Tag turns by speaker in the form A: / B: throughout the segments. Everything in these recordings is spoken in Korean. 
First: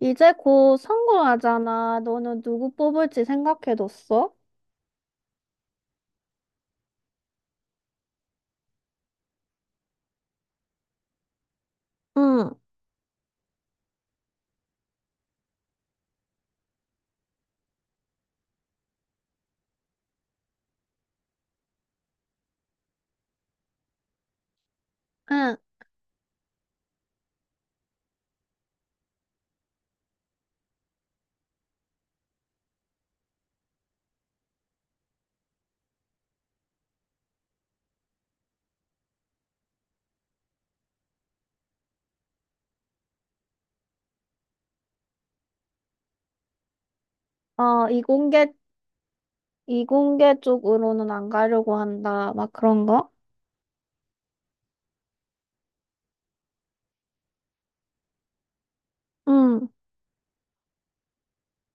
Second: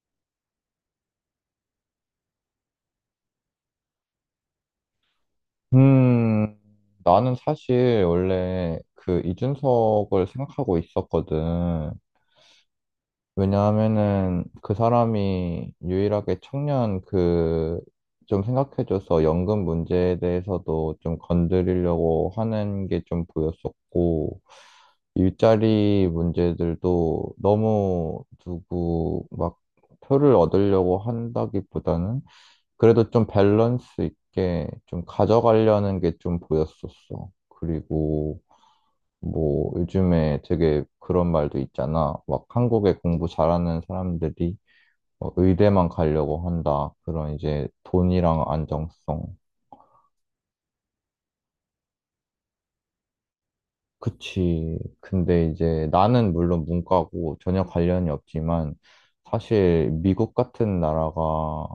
A: 이제 곧 선거하잖아. 너는 누구 뽑을지 생각해뒀어?
B: 음, 나는 사실 원래 그 이준석을 생각하고 있었거든.
A: 응,
B: 왜냐하면은 그 사람이 유일하게 청년 좀 생각해줘서 연금 문제에 대해서도 좀 건드리려고 하는 게 좀 보였었고,
A: 응.
B: 일자리 문제들도 너무 누구 막 표를 얻으려고 한다기보다는 그래도 좀 밸런스 있게 좀 가져가려는 게 좀 보였었어. 그리고 뭐 요즘에 되게 그런 말도 있잖아. 막 한국에 공부 잘하는 사람들이 뭐 의대만 가려고 한다. 그런 이제
A: 어,
B: 돈이랑
A: 이공계,
B: 안정성.
A: 이공계 쪽으로는 안 가려고 한다. 막 그런 거?
B: 그치. 근데 이제 나는 물론 문과고 전혀 관련이 없지만
A: 응,
B: 사실 미국 같은 나라가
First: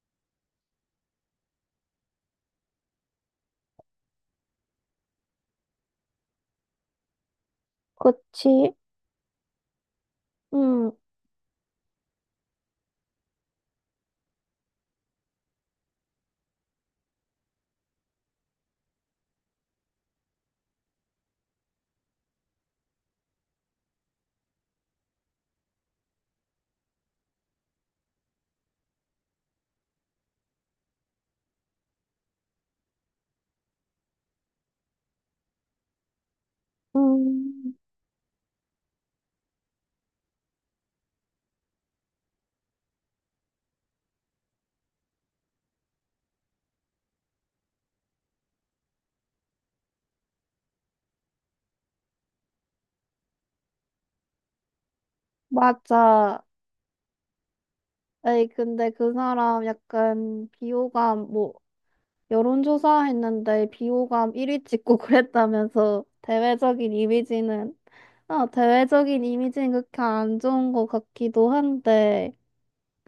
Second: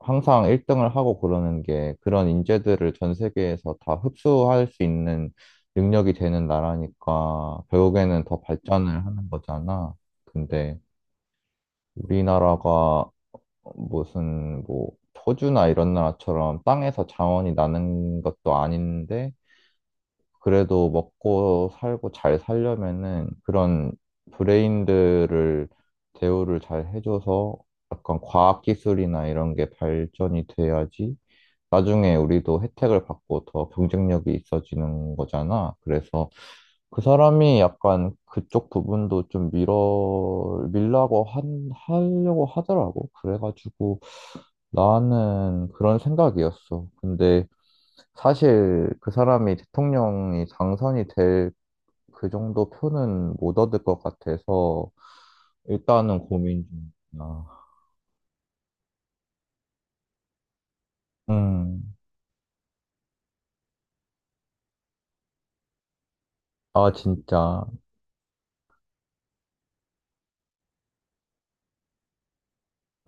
B: 항상 1등을 하고 그러는 게 그런 인재들을 전 세계에서 다 흡수할 수 있는 능력이 되는 나라니까 결국에는 더
A: 그치.
B: 발전을 하는 거잖아. 근데
A: 응,
B: 우리나라가 무슨 뭐 호주나 이런 나라처럼 땅에서 자원이 나는 것도 아닌데 그래도 먹고 살고 잘 살려면은 그런 브레인들을 대우를 잘 해줘서 약간 과학 기술이나 이런 게 발전이 돼야지 나중에 우리도 혜택을 받고 더 경쟁력이 있어지는 거잖아. 그래서 그 사람이
A: 응,
B: 약간 그쪽 부분도 좀 밀어 밀라고 한 하려고 하더라고. 그래가지고 나는 그런 생각이었어. 근데 사실 그 사람이 대통령이 당선이 될 그 정도 표는 못 얻을 것 같아서 일단은
A: 맞아.
B: 고민 중이야.
A: 에이, 근데 그 사람 약간 비호감, 뭐,
B: 음,
A: 여론조사 했는데 비호감 1위 찍고 그랬다면서, 대외적인
B: 아, 진짜.
A: 이미지는. 어, 대외적인 이미지는 그렇게 안 좋은 것 같기도 한데.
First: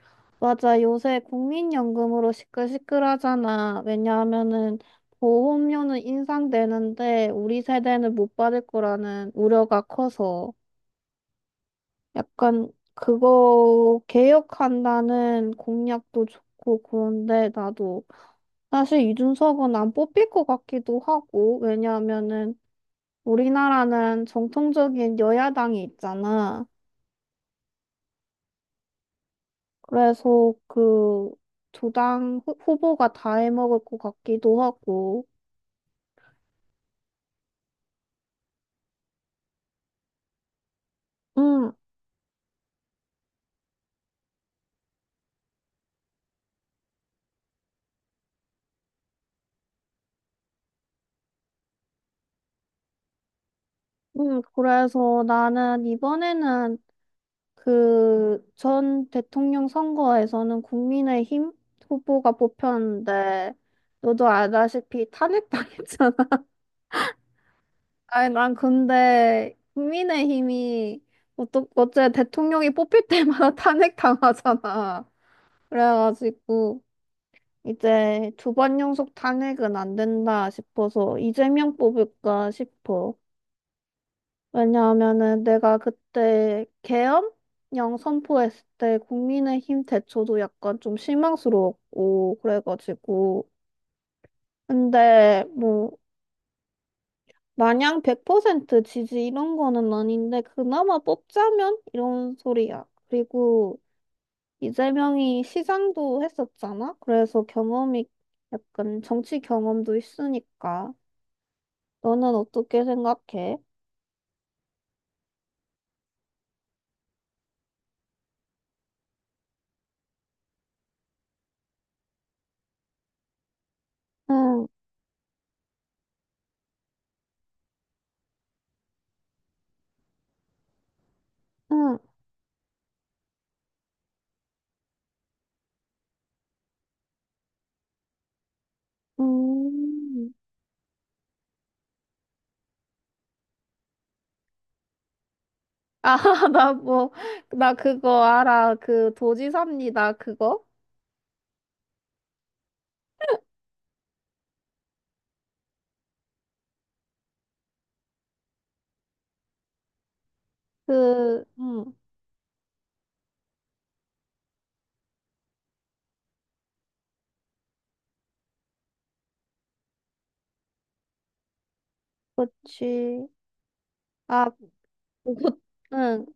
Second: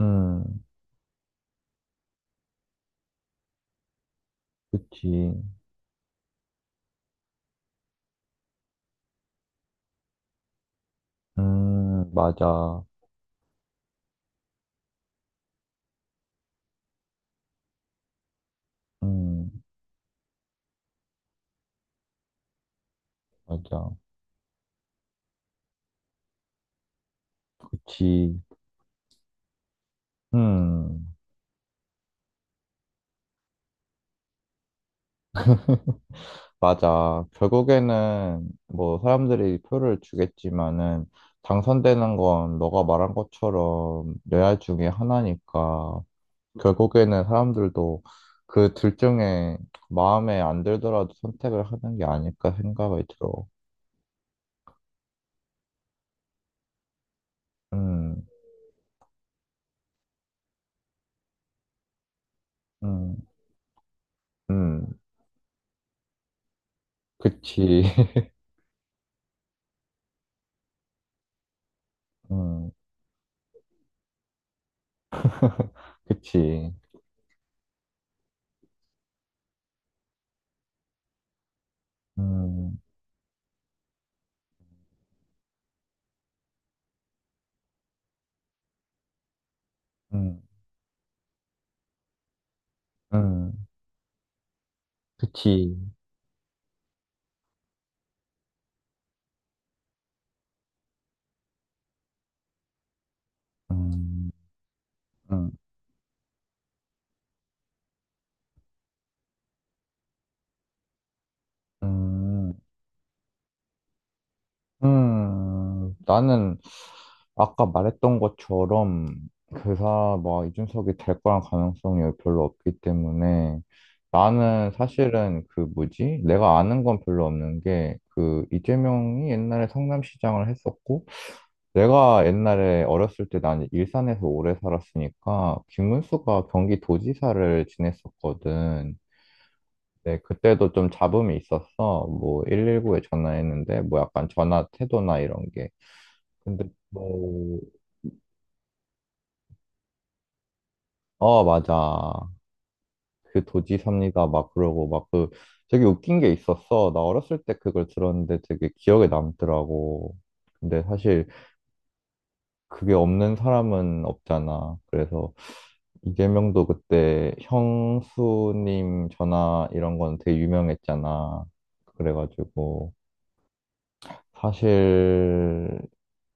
B: 음,
A: 맞아. 요새 국민연금으로 시끌시끌하잖아. 왜냐하면은
B: 그치.
A: 보험료는 인상되는데 우리 세대는 못 받을 거라는 우려가 커서. 약간
B: 맞아.
A: 그거 개혁한다는 공약도 좋고. 그런데 나도 사실
B: 음,
A: 이준석은 안 뽑힐 것 같기도 하고. 왜냐하면은
B: 맞아.
A: 우리나라는 정통적인 여야당이 있잖아.
B: 그치.
A: 그래서
B: 음,
A: 그 두 당 후보가 다 해먹을 것 같기도 하고.
B: 맞아. 결국에는 뭐 사람들이 표를 주겠지만은
A: 음,
B: 당선되는 건 너가 말한 것처럼 레알 중에 하나니까. 결국에는 사람들도 그 둘 중에 마음에 안 들더라도 선택을 하는 게 아닐까 생각이 들어.
A: 그래서 나는 이번에는,
B: 음,
A: 그, 전 대통령 선거에서는 국민의힘 후보가
B: 음,
A: 뽑혔는데, 너도
B: 음,
A: 알다시피 탄핵당했잖아.
B: 그치.
A: 아니, 난 근데 국민의힘이 어째 대통령이
B: 음,
A: 뽑힐 때마다 탄핵당하잖아.
B: 그치.
A: 그래가지고 이제 두 번 연속 탄핵은 안 된다 싶어서 이재명 뽑을까
B: 음,
A: 싶어. 왜냐하면은 내가 그때 계엄령 선포했을 때 국민의힘 대처도
B: 음,
A: 약간 좀 실망스러웠고 그래가지고.
B: 음,
A: 근데
B: 그치.
A: 뭐 마냥 100% 지지 이런 거는 아닌데 그나마 뽑자면 이런 소리야. 그리고
B: 음,
A: 이재명이
B: 음,
A: 시장도 했었잖아. 그래서 경험이, 약간 정치 경험도 있으니까. 너는
B: 음.
A: 어떻게 생각해?
B: 나는 아까 말했던 것처럼 그사 뭐 이준석이 될 거란 가능성이 별로 없기 때문에
A: 응,
B: 나는 사실은 그 뭐지? 내가 아는 건 별로 없는 게 그 이재명이 옛날에 성남시장을 했었고
A: 응,
B: 내가 옛날에 어렸을 때 난 일산에서 오래 살았으니까 김문수가 경기도지사를 지냈었거든. 네,
A: 음.
B: 그때도 좀 잡음이 있었어. 뭐, 119에 전화했는데, 뭐 약간 전화 태도나 이런 게.
A: 아,
B: 근데
A: 나 뭐,
B: 뭐,
A: 나 그거 알아. 그 도지사입니다. 그거?
B: 어, 맞아. 그 도지사입니다. 막 그러고, 막 그, 되게 웃긴 게 있었어. 나 어렸을 때 그걸 들었는데 되게 기억에 남더라고. 근데 사실
A: 그, 응,
B: 그게 없는 사람은 없잖아. 그래서 이재명도 그때 형수님 전화 이런 건 되게 유명했잖아. 그래가지고,
A: 그치. 아,
B: 사실
A: 그, 응,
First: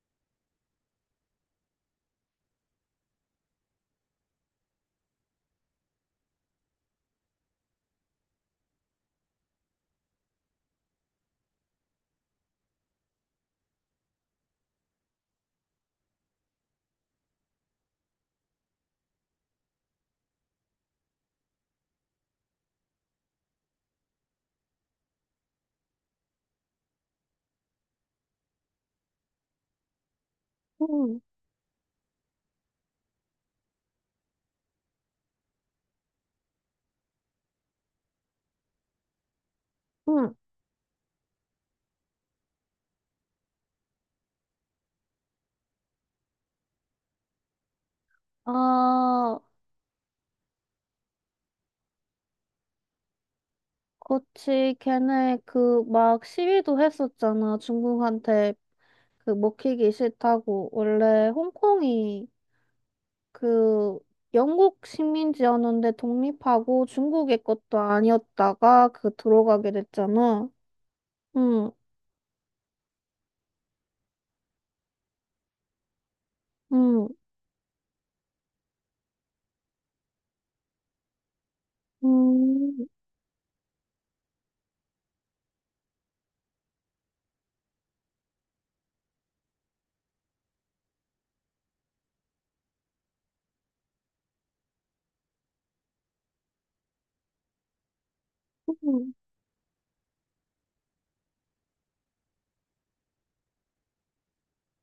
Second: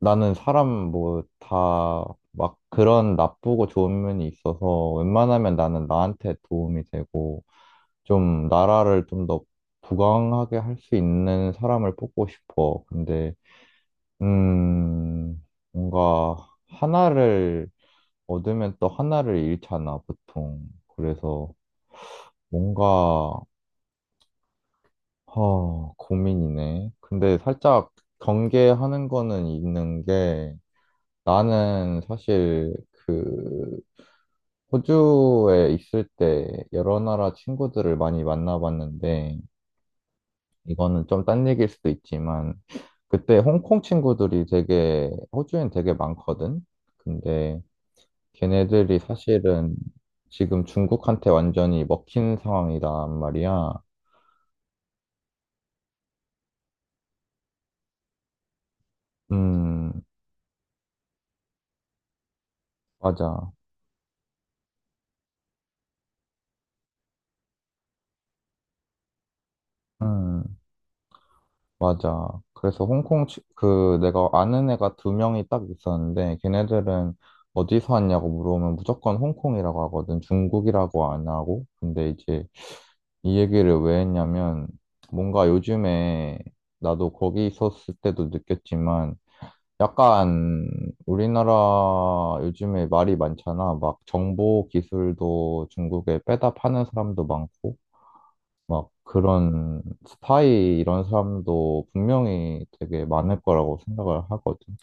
B: 나는 사람 뭐 다 막 그런 나쁘고 좋은 면이 있어서 웬만하면 나는 나한테 도움이 되고 좀 나라를 좀 더 부강하게 할 수 있는 사람을 뽑고 싶어. 근데 음 뭔가 하나를 얻으면 또 하나를 잃잖아, 보통. 그래서 뭔가 고민이네. 근데 살짝 경계하는 거는 있는 게
A: 응,
B: 나는 사실 그 호주에 있을 때 여러 나라 친구들을 많이 만나봤는데,
A: 응.
B: 이거는 좀 딴 얘기일 수도 있지만, 그때 홍콩 친구들이 되게, 호주엔 되게 많거든? 근데 걔네들이
A: 아,
B: 사실은 지금 중국한테 완전히 먹힌 상황이란 말이야.
A: 그치. 걔네 그 막 시위도 했었잖아. 중국한테 그 먹히기
B: 음,
A: 싫다고. 원래 홍콩이
B: 맞아.
A: 그 영국 식민지였는데 독립하고 중국의 것도 아니었다가 그 들어가게 됐잖아.
B: 음,
A: 응,
B: 맞아. 그래서 홍콩, 그, 내가 아는 애가 두 명이 딱 있었는데,
A: 응,
B: 걔네들은 어디서 왔냐고 물어보면 무조건 홍콩이라고 하거든. 중국이라고 안 하고. 근데 이제
A: 응.
B: 이 얘기를 왜 했냐면, 뭔가 요즘에 나도 거기 있었을 때도 느꼈지만, 약간 우리나라 요즘에 말이 많잖아. 막 정보 기술도 중국에 빼다 파는 사람도 많고, 막
A: 응.
B: 그런 스파이 이런 사람도 분명히 되게 많을 거라고 생각을 하거든.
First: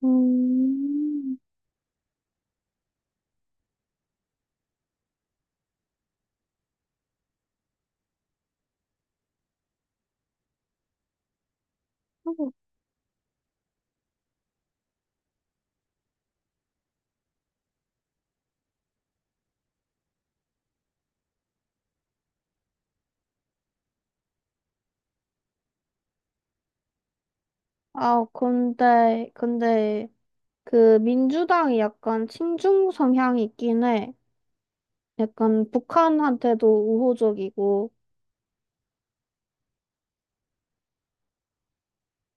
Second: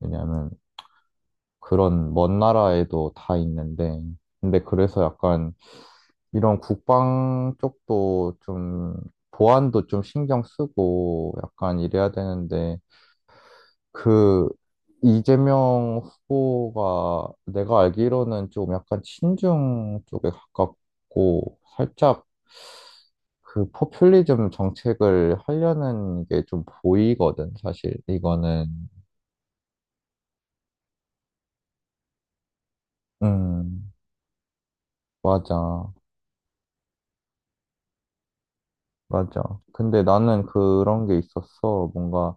B: 왜냐하면
A: 음,
B: 그런 먼 나라에도 다 있는데, 근데 그래서 약간 이런 국방 쪽도 좀 보안도 좀 신경 쓰고 약간 이래야 되는데, 그 이재명 후보가 내가 알기로는 좀 약간 친중 쪽에 가깝고 살짝 그 포퓰리즘 정책을 하려는 게 좀 보이거든, 사실.
A: 아,
B: 이거는.
A: 그, 민주당이 약간 친중 성향이 있긴
B: 음,
A: 해. 약간
B: 맞아.
A: 북한한테도 우호적이고.
B: 맞아. 근데 나는 그런 게 있었어. 뭔가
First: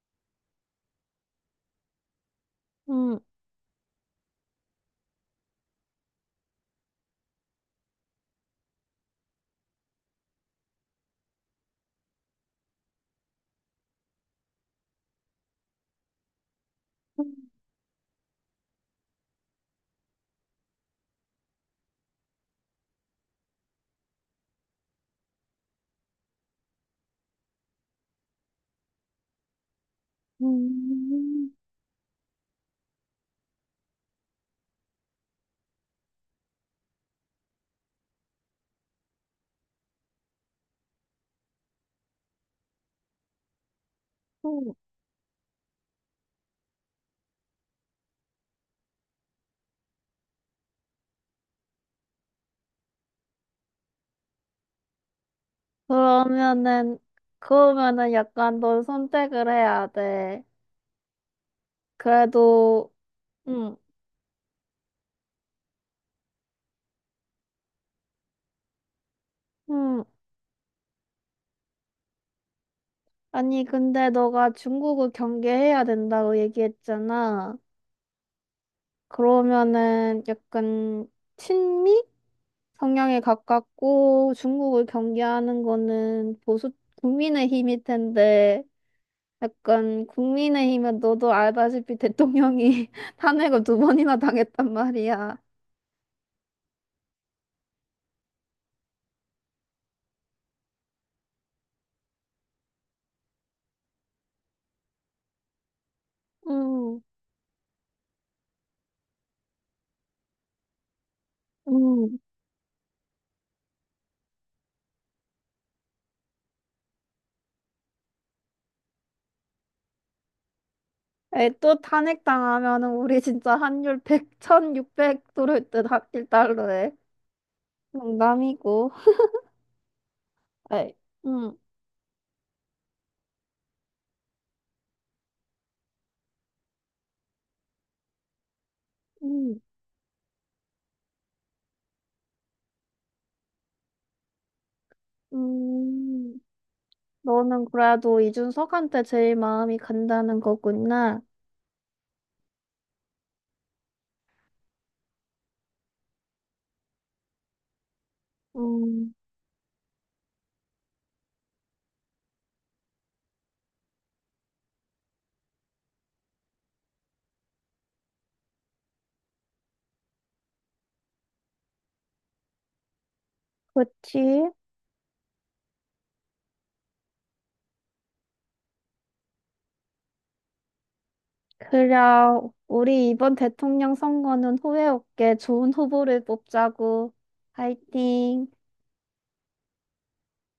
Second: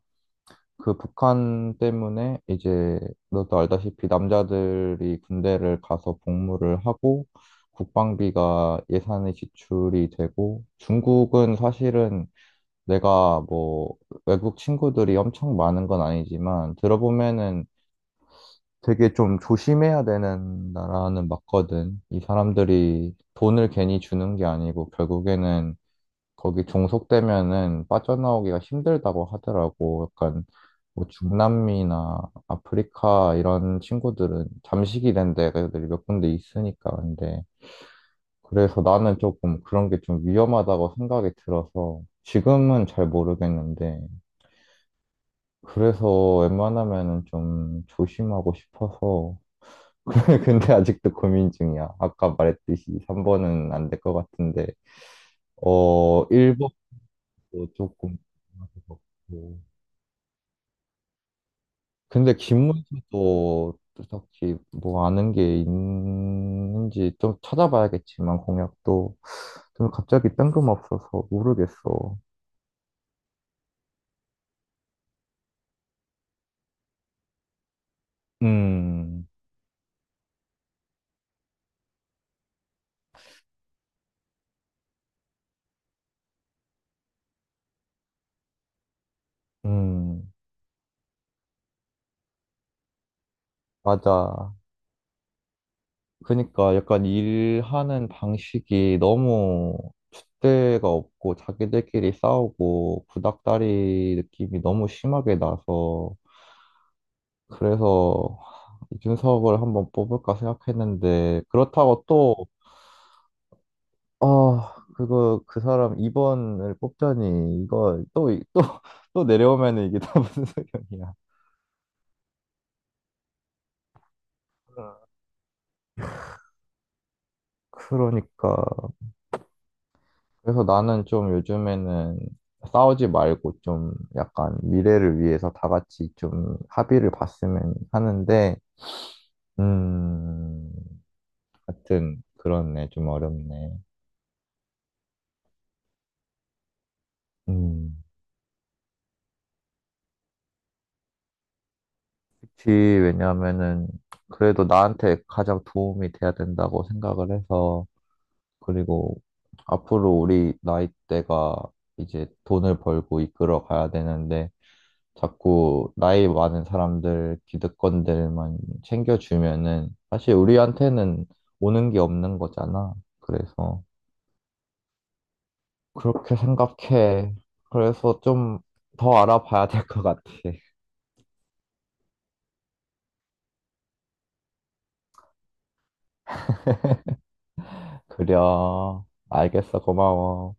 B: 그 북한 때문에 이제
A: 음,
B: 너도 알다시피 남자들이 군대를 가서 복무를 하고 국방비가 예산이 지출이 되고 중국은 사실은 내가 뭐 외국 친구들이 엄청 많은 건 아니지만 들어보면은 되게 좀 조심해야 되는 나라는 맞거든. 이 사람들이 돈을 괜히 주는 게 아니고 결국에는 거기 종속되면은 빠져나오기가 힘들다고 하더라고. 약간 뭐
A: 음,
B: 중남미나 아프리카 이런 친구들은 잠식이 된 데가 몇 군데 있으니까 근데 그래서 나는 조금 그런 게 좀 위험하다고 생각이 들어서 지금은 잘 모르겠는데
A: 음.
B: 그래서 웬만하면은 좀 조심하고 싶어서 근데 아직도 고민 중이야. 아까 말했듯이 3번은 안 될 것 같은데,
A: 그러면은,
B: 1번도
A: 그러면은
B: 조금
A: 약간
B: 궁금할
A: 넌
B: 것
A: 선택을
B: 같고.
A: 해야 돼.
B: 근데
A: 그래도, 음,
B: 김문수도 딱히 뭐 아는 게 있는지 좀 찾아봐야겠지만, 공약도 좀
A: 음,
B: 갑자기 뜬금없어서 모르겠어.
A: 아니, 근데 너가 중국을 경계해야 된다고 얘기했잖아.
B: 음,
A: 그러면은 약간 친미? 성향에 가깝고 중국을 경계하는 거는 보수, 국민의힘일 텐데, 약간
B: 음,
A: 국민의힘은 너도 알다시피 대통령이 탄핵을 두 번이나
B: 맞아.
A: 당했단 말이야.
B: 그러니까 약간 일하는 방식이 너무 줏대가 없고 자기들끼리 싸우고 구닥다리 느낌이 너무 심하게 나서
A: 음,
B: 그래서 이준석을 한번 뽑을까 생각했는데 그렇다고
A: 음.
B: 또 아, 그거 그 사람 2번을 뽑자니 이거 또 또 또 내려오면은 이게 다 무슨 소용이야.
A: 에, 또 탄핵 당하면은 우리 진짜 환율 1천 육백 6 0 0 들어올 듯1달러에 농담이고.
B: 그러니까 그래서
A: 에이,
B: 나는 좀
A: 음,
B: 요즘에는 싸우지 말고 좀 약간 미래를 위해서 다 같이 좀 합의를 봤으면 하는데,
A: 음,
B: 음, 하여튼 그렇네. 좀 어렵네.
A: 음, 너는
B: 음,
A: 그래도 이준석한테 제일 마음이 간다는 거구나.
B: 그치. 왜냐하면은 그래도 나한테 가장 도움이 돼야 된다고 생각을 해서,
A: 음.
B: 그리고 앞으로 우리 나이대가 이제 돈을 벌고 이끌어 가야 되는데, 자꾸 나이 많은 사람들, 기득권들만 챙겨주면은 사실 우리한테는 오는 게 없는 거잖아. 그래서
A: 그치?
B: 그렇게 생각해. 그래서 좀 더 알아봐야 될 것 같아.
A: 그래, 우리 이번 대통령 선거는 후회 없게 좋은 후보를 뽑자고.
B: 그래.
A: 화이팅!
B: 알겠어. 고마워.